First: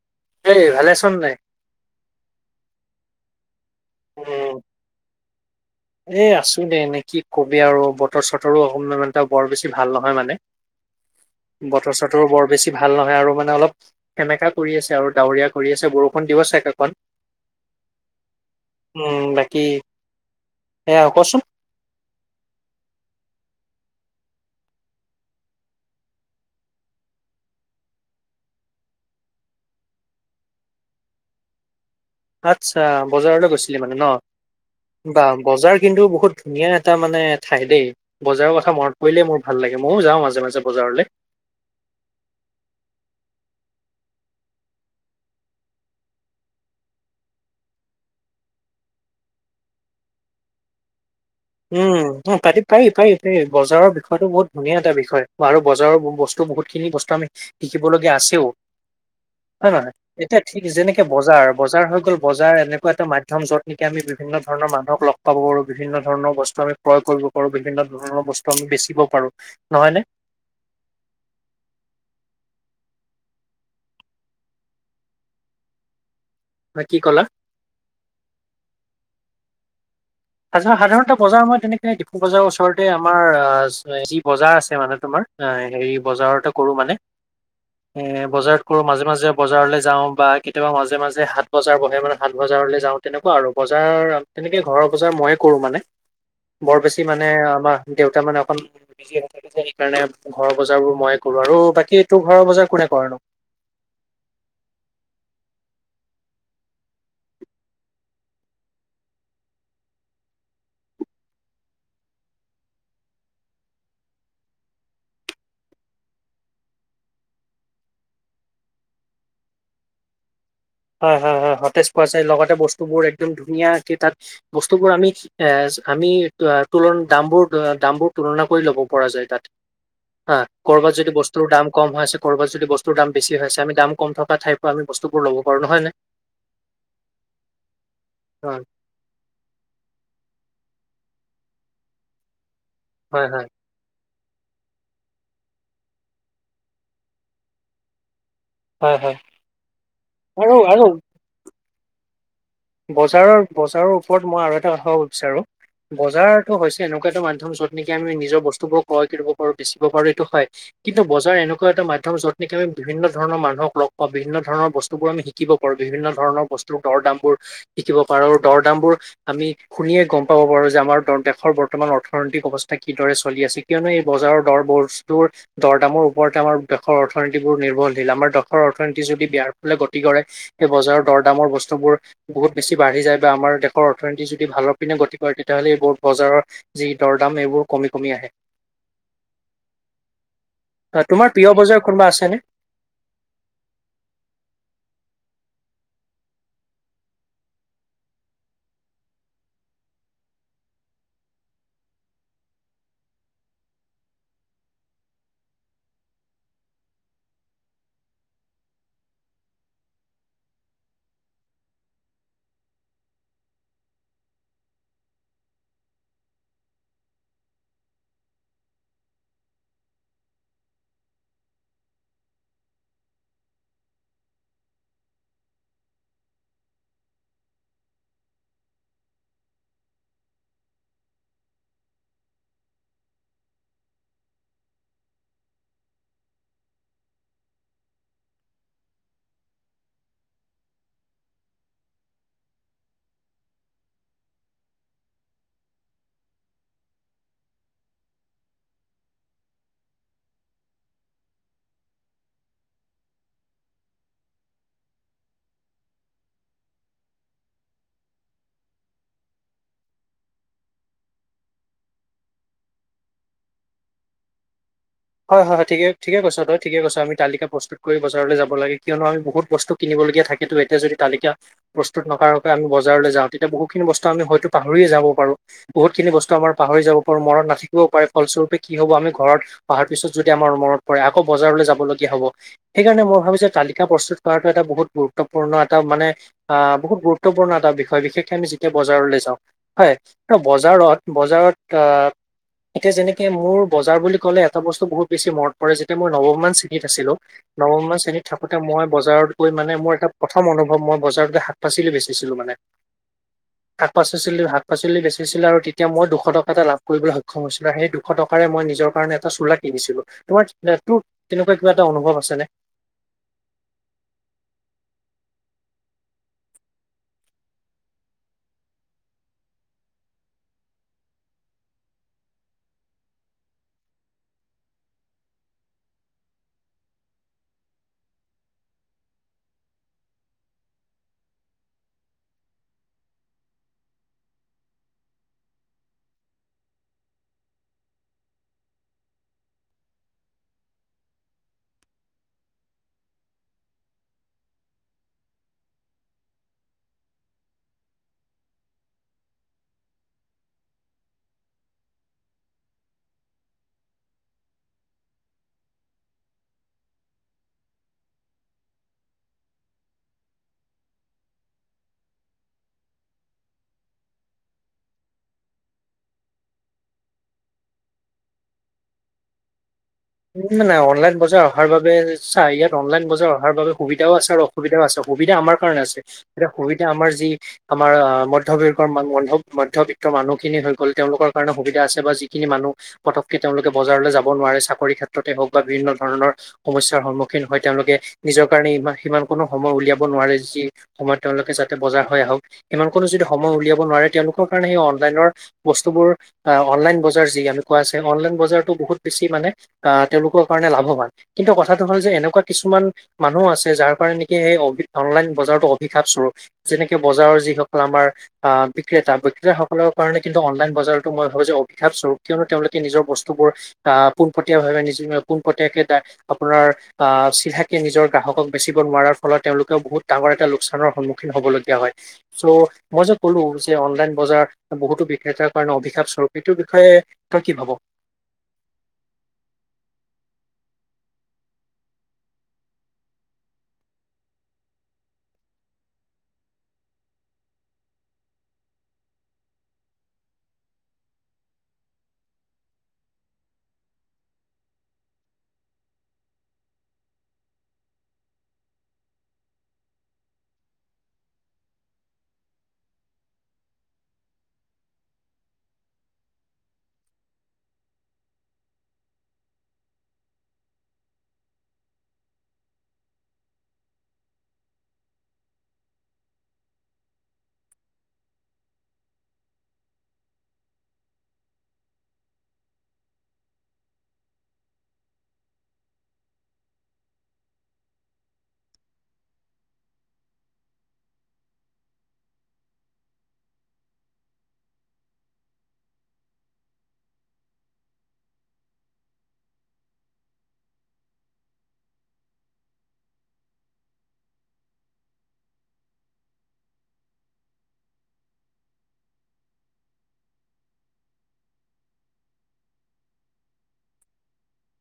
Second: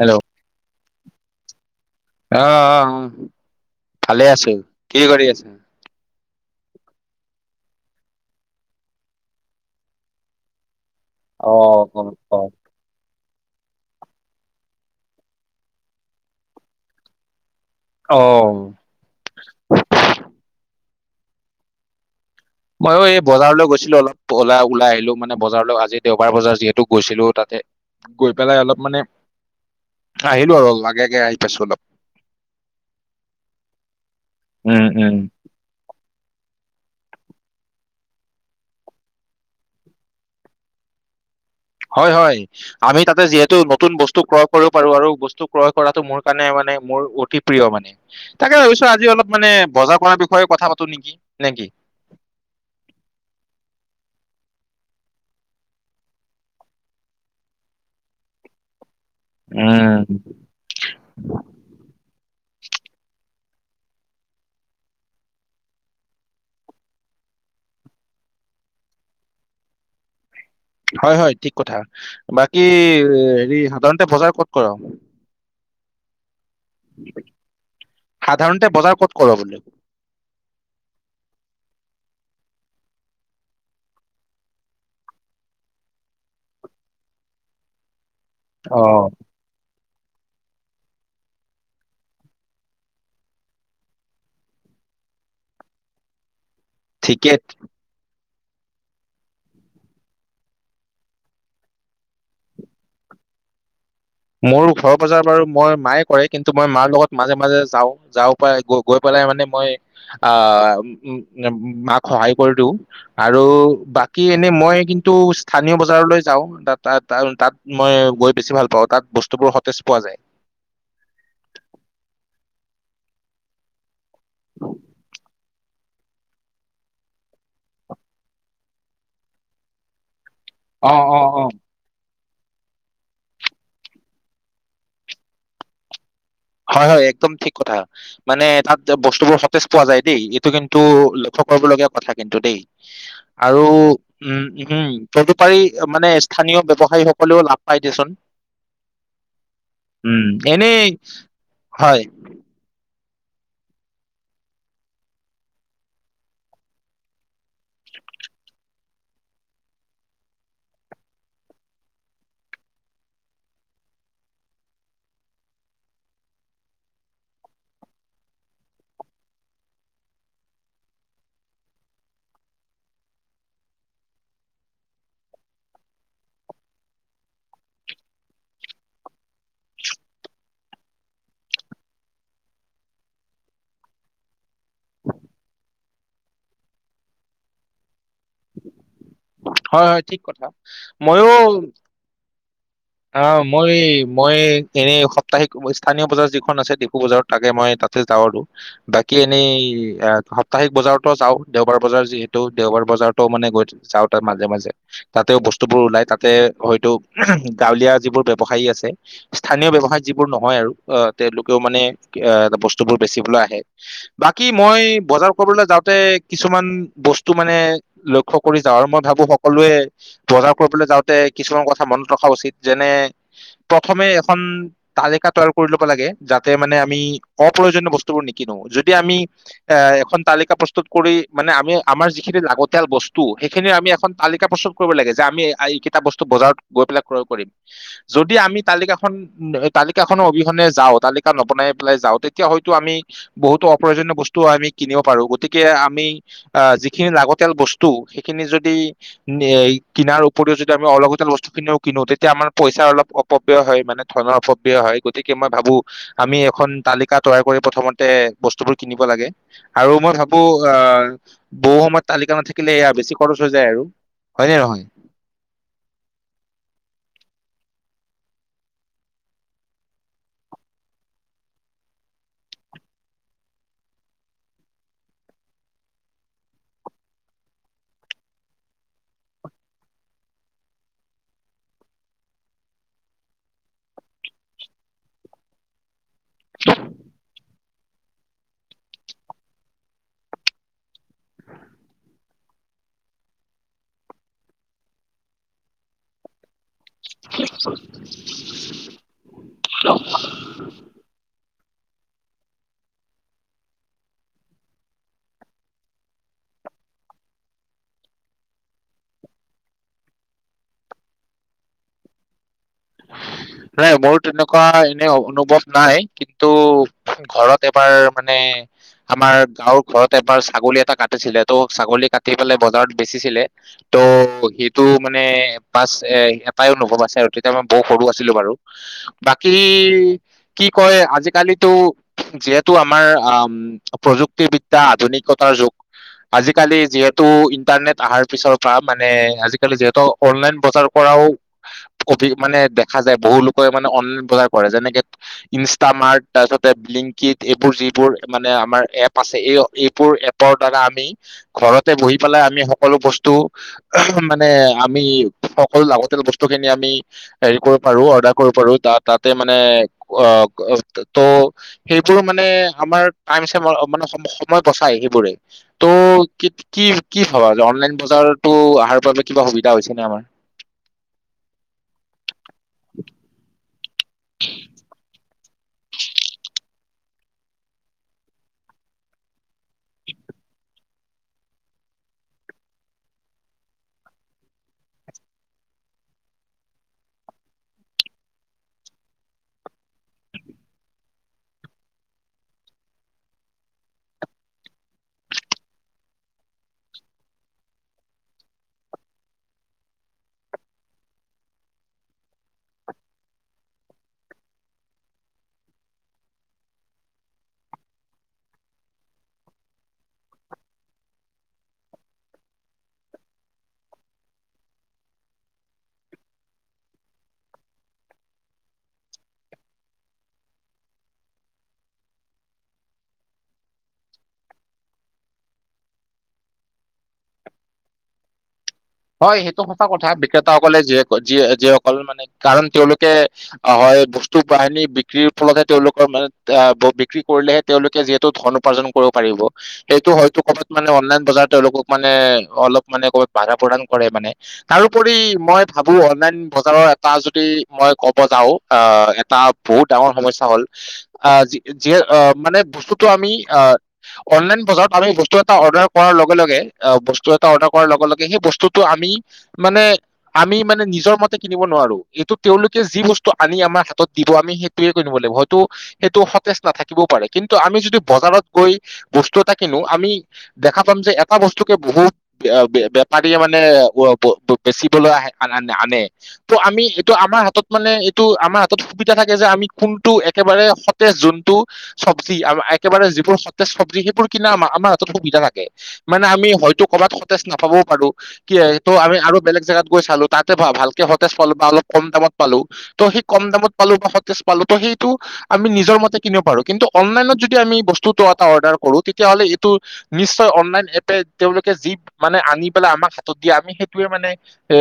Hello. এই ভালে আছ নাই। অহ, অ', অহ ভালে উম, আছোঁ কি কৰি আছা। এ আছোঁ দে এনে কি কবি আৰু বতৰ চতৰো অকমানটা বৰ বেছি ভাল নহয় মানে। [unintelligible] অ বতৰ অ চতৰো অ বৰ বেছি ভাল নহয় আৰু মানে অলপ সেমেকা কৰি আছে আৰু ডাৱৰীয়া কৰি আছে বৰষুণ দিব চাগে অকণ। অ'। উম বাকী এয়া কোচোন। মই অ', এই বজাৰলৈ গৈছিলোঁ অলপ ওলাই ওলাই আহিলো মানে বজাৰলৈ আজি দেওবাৰ বজাৰ যিহেতু গৈছিলোঁ তাতে গৈ পেলাই অলপ মানে আহিলো আৰু আগেগে আহি পাইছোঁ অলপ। আচ্ছা বজাৰলৈ গৈছিলি মানে ন উম উম বা। বজাৰ কিন্তু বহুত ধুনীয়া এটা মানে ঠাই দেই। বজাৰৰ কথা মনত পৰিলেই মোৰ ভাল লাগে ময়ো যাওঁ মাজে মাজে বজাৰলৈ। হয়, হয়। আমি তাতে যিহেতু নতুন বস্তু ক্ৰয় কৰিব পাৰো আৰু বস্তু ক্ৰয় কৰাতটো মোৰ কাৰণে মানে মোৰ অতি প্ৰিয় মানে তাকে ভাবিছোঁ আজি অলপ মানে বজাৰ কৰাৰ বিষয়ে কথা পাতো নে নেকি। উম, উম পাৰি, পাৰি, পাৰি, পাৰি বজাৰৰ বিষয়টো বহুত ধুনীয়া এটা বিষয় আৰু বজাৰৰ বস্তু বহুতখিনি বস্তু আমি শিকিবলগীয়া আছেও। অ', মাই উম এতিয়া ঠিক যেনেকে বজাৰ বজাৰ হৈ গ'ল বজাৰ এনেকুৱা এটা মাধ্যম য'ত নেকি আমি বিভিন্ন ধৰণৰ মানুহক লগ পাব পাৰো বিভিন্ন ধৰণৰ বস্তু আমি ক্ৰয় কৰিব পাৰো বিভিন্ন ধৰণৰ বস্তু আমি বেচিব পাৰো নহয় নে? হয়, হয় ঠিক কথা বাকী হেৰি সাধাৰণতে বজাৰ ক'ত কৰ? নে কি ক'লা সাধাৰণতে বজাৰ ক'ত ক'ৰ বলো? সাধাৰণতে বজাৰ মই তেনেকে ডিফু বজাৰৰ ওচৰতে আমাৰ যি বজাৰ আছে মানে তোমাৰ। অ', হেৰি বজাৰতে কৰো মানে। [inaudible] উম বজাৰত কৰো মাজে, অ'। মাজে বজাৰলৈ যাওঁ বা কেতিয়াবা মাজে, মাজে হাত বজাৰ বহে মানে সাত বজাৰলৈ যাওঁ তেনেকুৱা আৰু বজাৰ তেনেকে ঘৰৰ বজাৰ মইয়ে কৰো মানে বৰ বেছি মানে ঠিকেত আমাৰ দেউতা মানে অকন সেইকাৰণে ঘৰৰ বজাৰ বোৰ মই কৰো আৰু বাকী তোৰ ঘৰৰ বজাৰ কোনে কৰে নোঁ? মোৰ ঘৰ বজাৰ বাৰু মই মায়ে কৰে কিন্তু মই মাৰ লগত মাজে, মাজে যাওঁ, যাওঁ। গৈ পেলাই মানে মই আহ উ মাক সহায় কৰি দিওঁ। আৰু বাকী এনেই মই কিন্তু স্থানীয় বজাৰলৈ যাওঁ ত তাত মই গৈ বেছি ভাল পাওঁ তাত বস্তু বোৰ সতেজ পোৱা যায়। হয়, হয়, হয় সতেজ পোৱা যায় লগতে বস্তুবোৰ একদম ধুনীয়া তাত বস্তুবোৰ আমি এ আমি তুলনা দামবোৰ, দামবোৰ তুলনা কৰি ল'ব পৰা যায় তাত। অহ। ক'ৰবাত অ', যদি অ', বস্তুৰ অ'। দাম কম হৈ আছে ক'ৰবাত যদি বস্তুৰ দাম বেছি আমি দাম কম থকাঠাইৰ পৰা আ বস্তুবোৰ ল'ব সৰু নহয় নে? হয়, হয়, একদম ঠিক কথা, মানে হয় তাত বস্তুবোৰ সতেজ পোৱা যায় দেই, এইটো কিন্তু লক্ষ্য কৰিবলগীয়া কথা কিন্তু দেই। হয় হয় আৰু উম, উম, তদুপাৰি মানে স্থানীয় ব্যৱসায়ীসকলেও লাভ পায় দেচোন। হয় হয় উম, আৰু আৰু এনেই হয়। বজাৰৰ, বজাৰৰ ওপৰত মই আৰু এটা কথা ক'ব বিচাৰো। বজাৰটো হৈছে এনেকুৱা এটা মাধ্যম, য'ত নেকি আমি নিজৰ বস্তুবোৰ ক্ৰয় কৰিব পাৰো, বেচিব পাৰো এইটো হয়। কিন্তু বজাৰ এনেকুৱা এটা মাধ্যম য'ত নেকি আমি বিভিন্ন ধৰণৰ মানুহক লগ পাওঁ, বিভিন্ন ধৰণৰ বস্তু বোৰ আমি শিকি শিকিব পাৰো, বিভিন্ন ধৰণৰ বস্তুৰ দৰ-দামবোৰ শিকিব পাৰো, আৰু দৰ-দামবোৰ আমি শুনিয়ে গম পাব পাৰোঁ যে আমাৰ দ-দেশৰ বৰ্তমান অৰ্থনৈতিক অৱস্থা কিদৰে চলি আছে, কিয়নো এই বজাৰৰ দৰবোৰ স্তৰ দৰ-দামৰ ওপৰতে আমাৰ দেশৰ অৰ্থীতিবোৰ নিৰ্ভৰশীল, আমাৰ দশৰ অৰ্থনীতি যদি বেয়াৰ পিলে গতি কৰে সে বজাৰ-দৰ দামৰ বস্তুবোৰ বহুত বেছি বাঢ়ি যায়, বা আমাৰ দেশৰ অৰ্থনীতি যদি ভালৰ পিনে গতি কৰে, তেতিয়াহ'লে এইবোৰ বজাৰত যি দৰ-দাম এইবোৰ কমি কমি আহে। হয়, হয় ঠিক কথা ময়ো তোমাৰ প্ৰিয় বজাৰ কোনোবা আছেনে? অ', মই, মই এনেই সপ্তাহিক স্থানীয় বজাৰ যিখন আছে ডিগু বজাৰত থাকে, মই তাত তে, যাওঁৰ টো। বাকী এনেই এ, সাপ্তাহিক বজাৰতো যাওঁ, দেওবাৰ বজাৰ যিহেতু, দেওবাৰ বজাৰতো মানে গৈ যাওঁ তাত মাজে মাজে তাতেও বস্তুবোৰ ওলাই, তাতে হয়তো গাঁৱলীয়া যিবোৰ ব্যৱসায়ী আছে। স্থানীয় ব্যৱসায়ত যিবোৰ নহয় আৰু আহ, তেওঁলোকেও মানে এ, বস্তুবোৰ বেচিবলৈ আহে। বাকী মই বজাৰ কৰিবলৈ যাওঁতে কিছুমান বস্তু মানে লক্ষ্য কৰি যাওঁ, আৰু মই ভাবো সকলোৱে বজাৰ কৰিবলৈ যাওঁতে কিছুমান কথা মনত ৰখা উচিত। যেনে প্ৰথমে এখন তালিকা তৈয়াৰ কৰি ল'ব লাগে যাতে মানে আমি অপ্ৰয়োজনীয় বস্তুবোৰ নিকিনো, যদি আমি এ, এখন তালিকা প্ৰস্তুত কৰি, মানে আমি আমাৰ যিখিনি লাগতিয়াল বস্তু, সেইখিনি আমি এখন তালিকা প্ৰস্তুত ক'বই লাগে যে আমি এইকেইটা বস্তু বজাৰত গৈ পেলাই ক্ৰয় কৰিম, যদি আমি তালিকাখন [unintelligible] তালিকাখনৰ অবিহনে যাওঁ, তালিকা নবনাই পেলাই যাওঁ, তেতিয়া হয়তো আমি বহুতো অপ্ৰয়োজনীয় বস্তু আমি কিনিব পাৰো, গতিকে আমি আহ, যিখিনি লাগতিয়াল বস্তু সেইখিনি যদি নেই, কিনাৰ উপৰিও যদি আমি অলগতিয়াল বস্তু খিনিও কিনো, তেতিয়া আমাৰ পইচাৰ অলপ অপব্যয় হয়, মানে ধনৰ অপবব্যয় হয়, গতিকে মই ভাবো আমি এখন তালিকা তৈয়াৰ কৰি প্ৰথমতে বস্তুবোৰ কিনিব লাগে। আৰু মই ভাবো আহ, বহু সময়ত তালিকা নাথাকিলে এয়া বেছি খৰচ হৈ যায় আৰু। হয়নে নহয়? হয়, হয়, হয়, ঠিকে-ঠিকে কৰছা তই, ঠিকে কৰছা মই তালিকা প্ৰস্তু খুৰি, বজাৰলৈ যাব লাগে কিয়নো আমি বহুত বস্তু কিনিবলগীয়া থাকেতো এতিয়া যদি তালিকা প্ৰস্তুত নকৰাকৈ আমি বজাৰলৈ যাওঁ, তেতিয়া বহুতখিনি বস্তু আমি হয়তো পাহৰিয়ে যাব পাৰো। বহুতখিনি বস্তু আমাৰ পাহৰি যাব পাৰো, মৰত নাথাকিবও পাৰে, ফলস্বৰপ কি হ'ব আমি ঘৰত পাহাৰ পিছত যদি আমাৰ মনত পৰে, আকৌ বজাৰলৈ যাব লগীয়া হ'ব। সেইকাৰণে মই ভাবিছো তালিকা প্ৰস্তুত কৰাটো এটা বহুত গুৰুত্বপূৰ্ণ, এটা মানে আ, বহুত গুৰুত্বপূৰ্ণ এটা বিষয় বিশেষকে আমি যি এ বজাৰলৈ যাওঁ হয় বজাৰত বজাৰত আ এতিয়া যেনেকে মোৰ বজাৰ বুলি ক'লে এটা বস্তু বহুত বেছি মনত পৰে যেতিয়া মই নৱমমান শ্ৰেণী আছিলো নৱমমান শ্ৰেণীত থাকোঁতে মই বজাৰত গৈ মানে মোৰ এটা প্ৰথম অনুভৱ মই বজাৰতে শাক পাচলি বেচিছিলোঁ মানে [inaudible] শাক পাচিছিলো শাক পাচলি বেচিছিলো আৰু তেতিয়া মই দুশ টকা এটা লাভ কৰিবলৈ সক্ষম হৈছিলো আৰু সেই দুশ টকাৰে মই নিজৰ কাৰণে এটা চোলা কিনিছিলো তোমাৰ তোৰ তেনেকুৱা কিবা এটা অনুভৱ আছে নে। [unintelligible] নাই মোৰ তেনেকুৱা এনে অনুভৱ নাই কিন্তু ঘৰত এবাৰ মানে আমাৰ গাঁৱৰ ঘৰত এবাৰ ছাগলী এটা কাটিছিলে ত' ছাগলী কাটি পেলাই বজাৰত বেচিছিলে ত' সেইটো মানে পাছ এটাইয়ে অনুভৱ আছে আৰু তেতিয়া মই বৌ সৰু আছিলো বাৰু। বাকী কি কয় আজিকালিতো যিহেতু আমাৰ আ-ম প্ৰযুক্তিবিদ্যা আধুনিকতাৰ যুগ। আজিকালি যিহেতু ইন্টাৰনেট আহাৰ পিছৰ পৰা মানে আজিকালি যিহেতু অনলাইন বজাৰ কৰাও অভি মানে দেখা যায় বহু লোকে মানে অনলাইন বজাৰ কৰে যেনেকে ইনষ্টামাৰ্ট তাৰপিছতে ব্লিংকিট এইবোৰ যিবোৰ মানে আমাৰ এপ আছে এই এইবোৰ এপ ৰ দ্বাৰা আমি ঘৰতে বহি পেলাই আমি সকলো বস্তু মানে আমি সকলো লাগতিয়াল বস্তু খিনি আমি হেৰি কৰিব পাৰো অৰ্ডাৰ কৰিব পাৰো তা তাতে মানে অ ত সেইবোৰ মানে আমাৰ টাইমচ মানে সম সময় বচাই সেইবোৰে। ত' কি কি কি ভাবা যে অনলাইন বজাৰতো আহাৰ পৰা কিবা সুবিধা হৈছে নে আমাৰ। না নাই অনলাইন বজাৰ অহাৰ বাবে চা ইয়াত অনলাইন বজাৰ অহাৰ বাবে সুবিধাও আছে আৰু অসুবিধাও আছে সুবিধা আমাৰ কাৰণে আছে এতিয়া সুবিধা আমাৰ যি আমাৰ আহ মধ্যবৰ্গৰ মানু মধ্য মধ্যবিত্তৰ মানুহখিনি হৈ গ'ল তেওঁলোকৰ কাৰণে সুবিধা আছে বা যিখিনি মানুহ পটককে তেওঁলোকে বজাৰলৈ যাব নোৱাৰে চাকৰিৰ ক্ষেত্ৰতে হওক বা বিভিন্ন ধৰণৰ সমস্যাৰ সন্মুখীন হয় তেওঁলোকে নিজৰ কাৰণে ইমান সিমান কণো সময় উলিয়াব নোৱাৰে যি সময়ত তেওঁলোকে যাতে বজাৰ হৈ আহক সিমান কণো যদি সময় উলিয়াব নোৱাৰে তেওঁলোকৰ কাৰণে সেই অনলাইনৰ বস্তুবোৰ আ অনলাইন বজাৰ যি আমি কোৱা আছে অনলাইন বজাৰতো বহুত বেছি মানে আহ তেওঁলোকৰ কাৰণে লাভৱান কিন্তু কথাটো হ'ল যে এনেকুৱা কিছুমান মানুহ আছে যাৰ কাৰণে নিকি সেই অভি অনলাইন বজাৰতো অভিশাপ স্বৰুপ। যেনেকে বজাৰৰ যিসকল আমাৰ আহ বিক্ৰেতা বিক্ৰেতাসকলৰ কাৰণে কিন্তু অনলাইন বজাৰতো মই ভাবো যে অভিশাপ স্বৰূপ কিয়নো তেওঁলোকে নিজৰ বস্তুবোৰ আহ পোনপটীয়া ভাৱে নিজ পোনপটীয়াকে দা আপোনাৰ আ চিধাকে নিজৰ গ্ৰাহকক বেচিব নোৱাৰাৰ ফলত তেওঁলোকেও বহুত ডাঙৰ এটা লোকচানৰ সন্মুখীন হবলগীয়া হয় চৌ মই যে ক'লো যে অনলাইন বজাৰ বহুতো বিক্ৰেতাৰ কাৰণে অভিশাপ স্বৰূপ এইটোৰ বিষয়ে তই কি ভাব হয় সেইটো সঁচা কথা বিক্ৰেতাসকলে যিয়ে যিয়ে যিসকল মানে কাৰণ তেওঁলোকে অ হয় বস্তু বাহিনী বিক্ৰীৰ ফলতহে তেওঁলোকৰ মানে আহ বিক্ৰী কৰিলেহে তেওঁলোকে যিহেতু ধন উপাৰ্জন কৰিব পাৰিব সেইটো হয়তো ক'বাত মানে অনলাইন বজাৰ তেওঁলোকক মানে অলপ মানে ক'বাত বাধা প্ৰদান কৰে মানে তাৰোপৰি মই ভাবো অনলাইন বজাৰৰ এটা যদি মই কব যাওঁ আ এটা বহুত ডাঙৰ সমস্যা হ'ল আহ যি যিয়ে আ মানে বস্তুটো আমি আহ অনলাইন বজাৰত আমি বস্তু এটা অৰ্ডাৰ কৰাৰ লগে লগে অ বস্তু এটা অৰ্ডাৰ কৰাৰ লগে লগে সেই বস্তু -ত আমি মানে আমি মানে নিজৰ মতে কিনিব নোৱাৰো এইটো তেওঁলোকে যি বস্তু আনি আমাৰ হাতত দিব আমি সেই [unintelligible] লাগিব হয়তটো সেইটো সতেজ নাথাকিবও পাৰে কিন্তু আমি যদি বজাৰত গৈ বস্তু এটা কিনো আমি দেখা পাম যে এটা বস্তুকে বহুত বেপাৰীয়ে, মানে। মানে ব, ' ব বেচিবলৈ অ, অ' আনে। ত' আমি এইটো আমাৰ হাতত মানে এইটো আমাৰ হাতত সুবিধা থাকে যে আমি কোনটো একেবাৰে সতেজ যোনটো চব্জি একেবাৰে যিবোৰ সতেজ চব্জি সেইবোৰ কিনা আ আমাৰ হাতত সুবিধা থাকে। মানে আমি হয়তো কৰবাত সতেজ নাপাবও পাৰো। কি ত' আমি আৰু বেলেগ জেগাত গৈ চালো তাতে ভালকে সতেজ পালো বা অলপ কম দামত পালো। ত' সেই কম দামত পালো বা সতেজ পালো ত' সেইটো আমি নিজৰ মতে কিনিব পাৰো কিন্তু অনলাইনত, যদি আমি বস্তুটো এটা অৰ্ডাৰ কৰো তেতিয়াহ'লে এইটো নিশ্চয় অনলাইন, এপে তেওঁলোকে যি মানে আনি পেলাই আমাক হাতত দিয়ে আমি সেইটোৱে মানে। এ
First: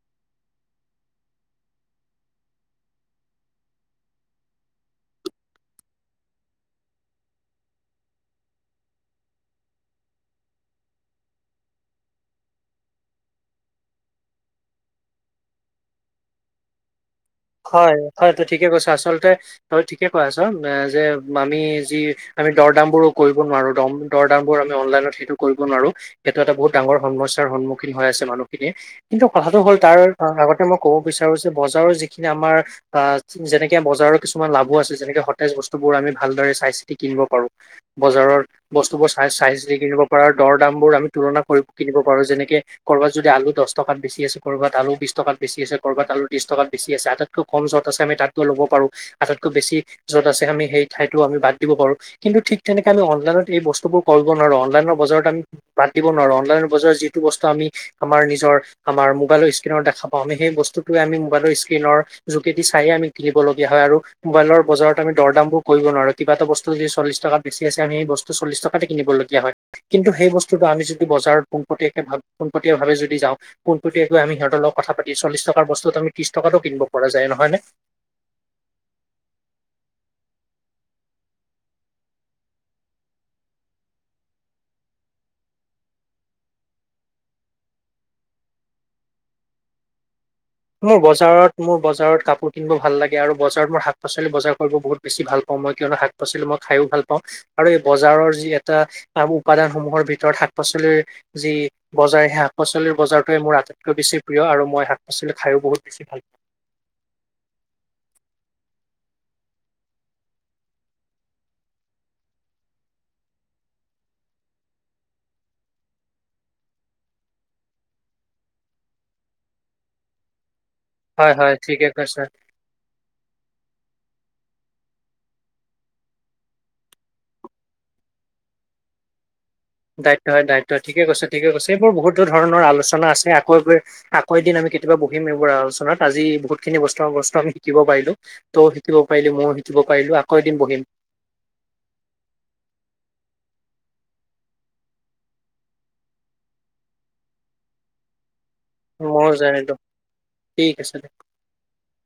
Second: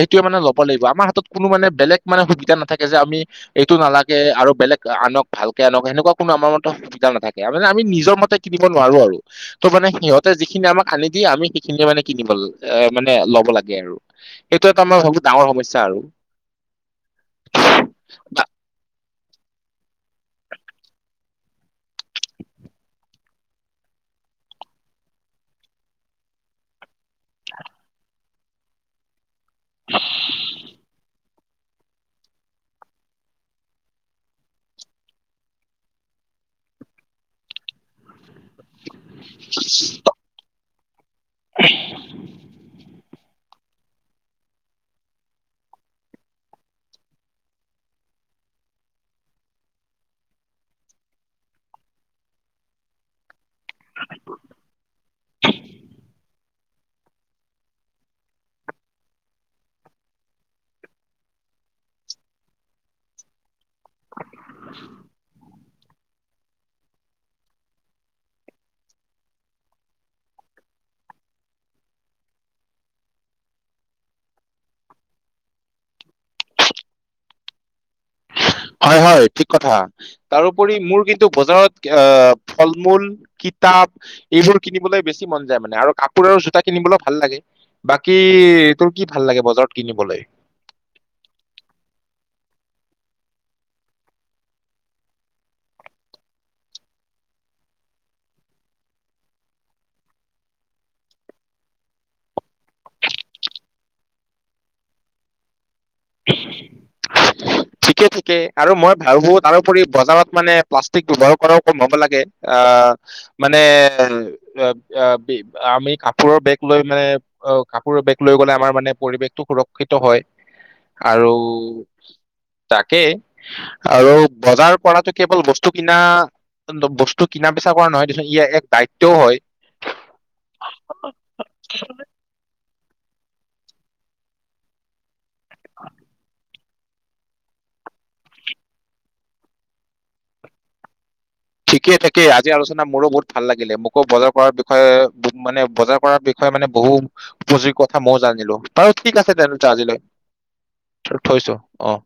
সেইটোৱে মানে ল'ব লাগিব আমাৰ হাতত কোনো মানে বেলেগ মানে সুবিধা নাথাকে যে আমি। এইটো নালাগে আৰু বেলেগ আনক ভালকে আনক সেনেকুৱা কোনো আমাৰ মতে সুবিধা নাথাকে মানে আমি নিজৰ মতে কিনিব নোৱাৰো আৰু ত' মানে সিহঁতে যিখিনি আমাক আনি দিয়ে আমি সেইখিনিয়ে মানে কিনিব লাগে। এ মানে লব লাগে আৰু এইটো এটা আমাৰ ডাঙৰ সমস্যা আৰু। হয় হয় এইটো বা- ঠিকে কৈছে আচলতে তই ঠিকে কৈ আছ যে আমি যি আমি দৰদাম বোৰো কৰিব নোৱাৰো দম দৰ দাম বোৰ আমি অনলাইনত, সেইটো কৰিব নোৱাৰো সেইটো এটা বহুত ডাঙৰ সমস্যাৰ সন্মুখীন হৈ আছে মানুহখিনিয়ে কিন্তু কথাটো হল তাৰ আগতে মই ক'ব বিচাৰো। তাৰ পিছত বজাৰৰ যিখিনি আমাৰ। আহ যেনেকে বজাৰৰ, কিছুমান লাভো আছে যেনেকে সতেজ বস্তুবোৰ আমি ভালদৰে চাই চিতি কিনিব পাৰো। বজাৰৰ বস্তুবোৰ চাই চাই চিতি কিনিব পাৰাৰ দৰ দাম বোৰ আমি। তুলনা কৰি কিনিব পাৰো যেনেকে কৰবাত যদি আলু, দহ টকাত বেছি আছে ক'ৰবাত আলু, বিশ টকাত বেছি আছে ক'ৰবাত আলু ত্ৰিশ টকাত। বেছি আছে আটাইতকৈ কম য'ত আছে আমি তাতকগৈ লব পাৰো। আটাইতকৈ বেছি য'ত আছে আমি সেই ঠাইতো আমি বাদ দিব পাৰো। কিন্তু ঠিক তেনেকে আমি অনলাইনত এই বস্তু বোৰ কৰিব নোৱাৰো অনলাইনৰ বজাৰত আমি। বাদ দিব নোৱাৰো অনলাইনৰ, বজাৰত যিটো বস্তু আমি আমাৰ নিজৰ আমাৰ ম'বাইলৰ, স্ক্ৰীণত দেখা পাওঁ আমি সেই বস্তুটোয়ে আমি ম'বাইলৰ, স্ক্ৰীণ -ৰ যোগেদি চাই আমি কিনিব লগীয়া হয় আৰু মোবাইলৰ বজাৰত আমি দৰ দামবোৰ। কৰিব নোৱাৰোঁ কিবা এটা বস্তু যদি চল্লিশ টকাত বেছি আছে আমি সেই বস্তু চল্লিশ টকাতে কিনিবলগীয়া হয়। কিন্তু সেই বস্তুটো আমি যদি বজাৰত পোনপটীয়াকে পোনপটীয়া ভাৱে যদি যাওঁ। পোনপটীয়াকৈ আমি সিহঁতৰ লগত কথা পাতি চল্লিশ টকাৰ বস্তুটো আমি ত্ৰিশ টকাটো কিনিব পৰা যায় নহয়নে। হয় হয় ঠিক কথা। তাৰোপৰি মোৰ কিন্তু বজাৰত আহ ফল- মূল কিতাপ এইবোৰ কিনিবলৈ বেছি মন যায় মানে আৰু কাপোৰ, আৰু জোতা, কিনিবলৈ ভাল লাগে। বাকী তোৰ কি ভাল লাগে বজাৰত কিনিবলৈ? মোৰ বজাৰত মোৰ বজাৰত কাপোৰ কিনিব ভাল লাগে আৰু বজাৰত মই শাক- পাচলি বজাৰ কৰিব বহুত বেছি ভাল পাওঁ মই কিয়নো শাক পাছলি মই খায়ো ভাল পাওঁ। আৰু এই বজাৰৰ যি এটা উপাদানসমূহৰ ভিতৰত শাক -পাচলিৰ যি বজাৰ সেই শাক পাচলিৰ বজাৰটোৱে মোৰ আটাইতকৈ বেছি প্ৰিয় আৰু মই শাক -পাচলি খায়ো বহুত বেছি ভাল পাওঁ। [inaudible] ঠিকে থাকে আৰু মই ভাবো তাৰোপৰি বজাৰত মানে প্লাষ্টিক ব্যৱহাৰ কৰাও কম হ'ব লাগে আহ মানে আমি কাপোৰৰ বেগ লৈ মানে অ কাপোৰৰ বেগ লৈ গলে আমাৰ মানে পৰিৱেশটো সুৰক্ষিত হয়। আৰু হয় হয় ঠিকে কৈছা। তাকে আৰু বজাৰ কৰাতো কেৱল বস্তু কিনা বস্তু কিনা বাচা কৰা নহয় দেচোন ইয়াৰ এক দায়িত্বও হয়। দায়িত্ব হয় দায়িত্ব হয়ঠিকে কৈছে ঠিকে কৈছে। এইবোৰ বহুতো ধৰণৰ আলোচনা আছে আকৌ গৈ আকৌ এদিন আমি কেতিয়াবা বকিম এইবোৰ আলোচনাত আজি বহুত খিনি বস্তু বস্তু আমি শিকিব পাৰিলো। তইও শিকিব পাৰিলি মইও শিকিব পাৰিলো আকৌ এদিন বহিম। ঠিকে থাকেই আজি আলোচনা মোৰো বহুত ভাল লাগিলে মোকো বজাৰ কৰাৰ বিষয়ে মানে বজাৰ কৰাৰ বি হয় মানে বহু উপযোগী কথা মইও জানিলো বাৰু ঠিক ময়ো আছে তেনেতে জানিলো আজিলৈ ঠিক আছে দে থৈছো অহ।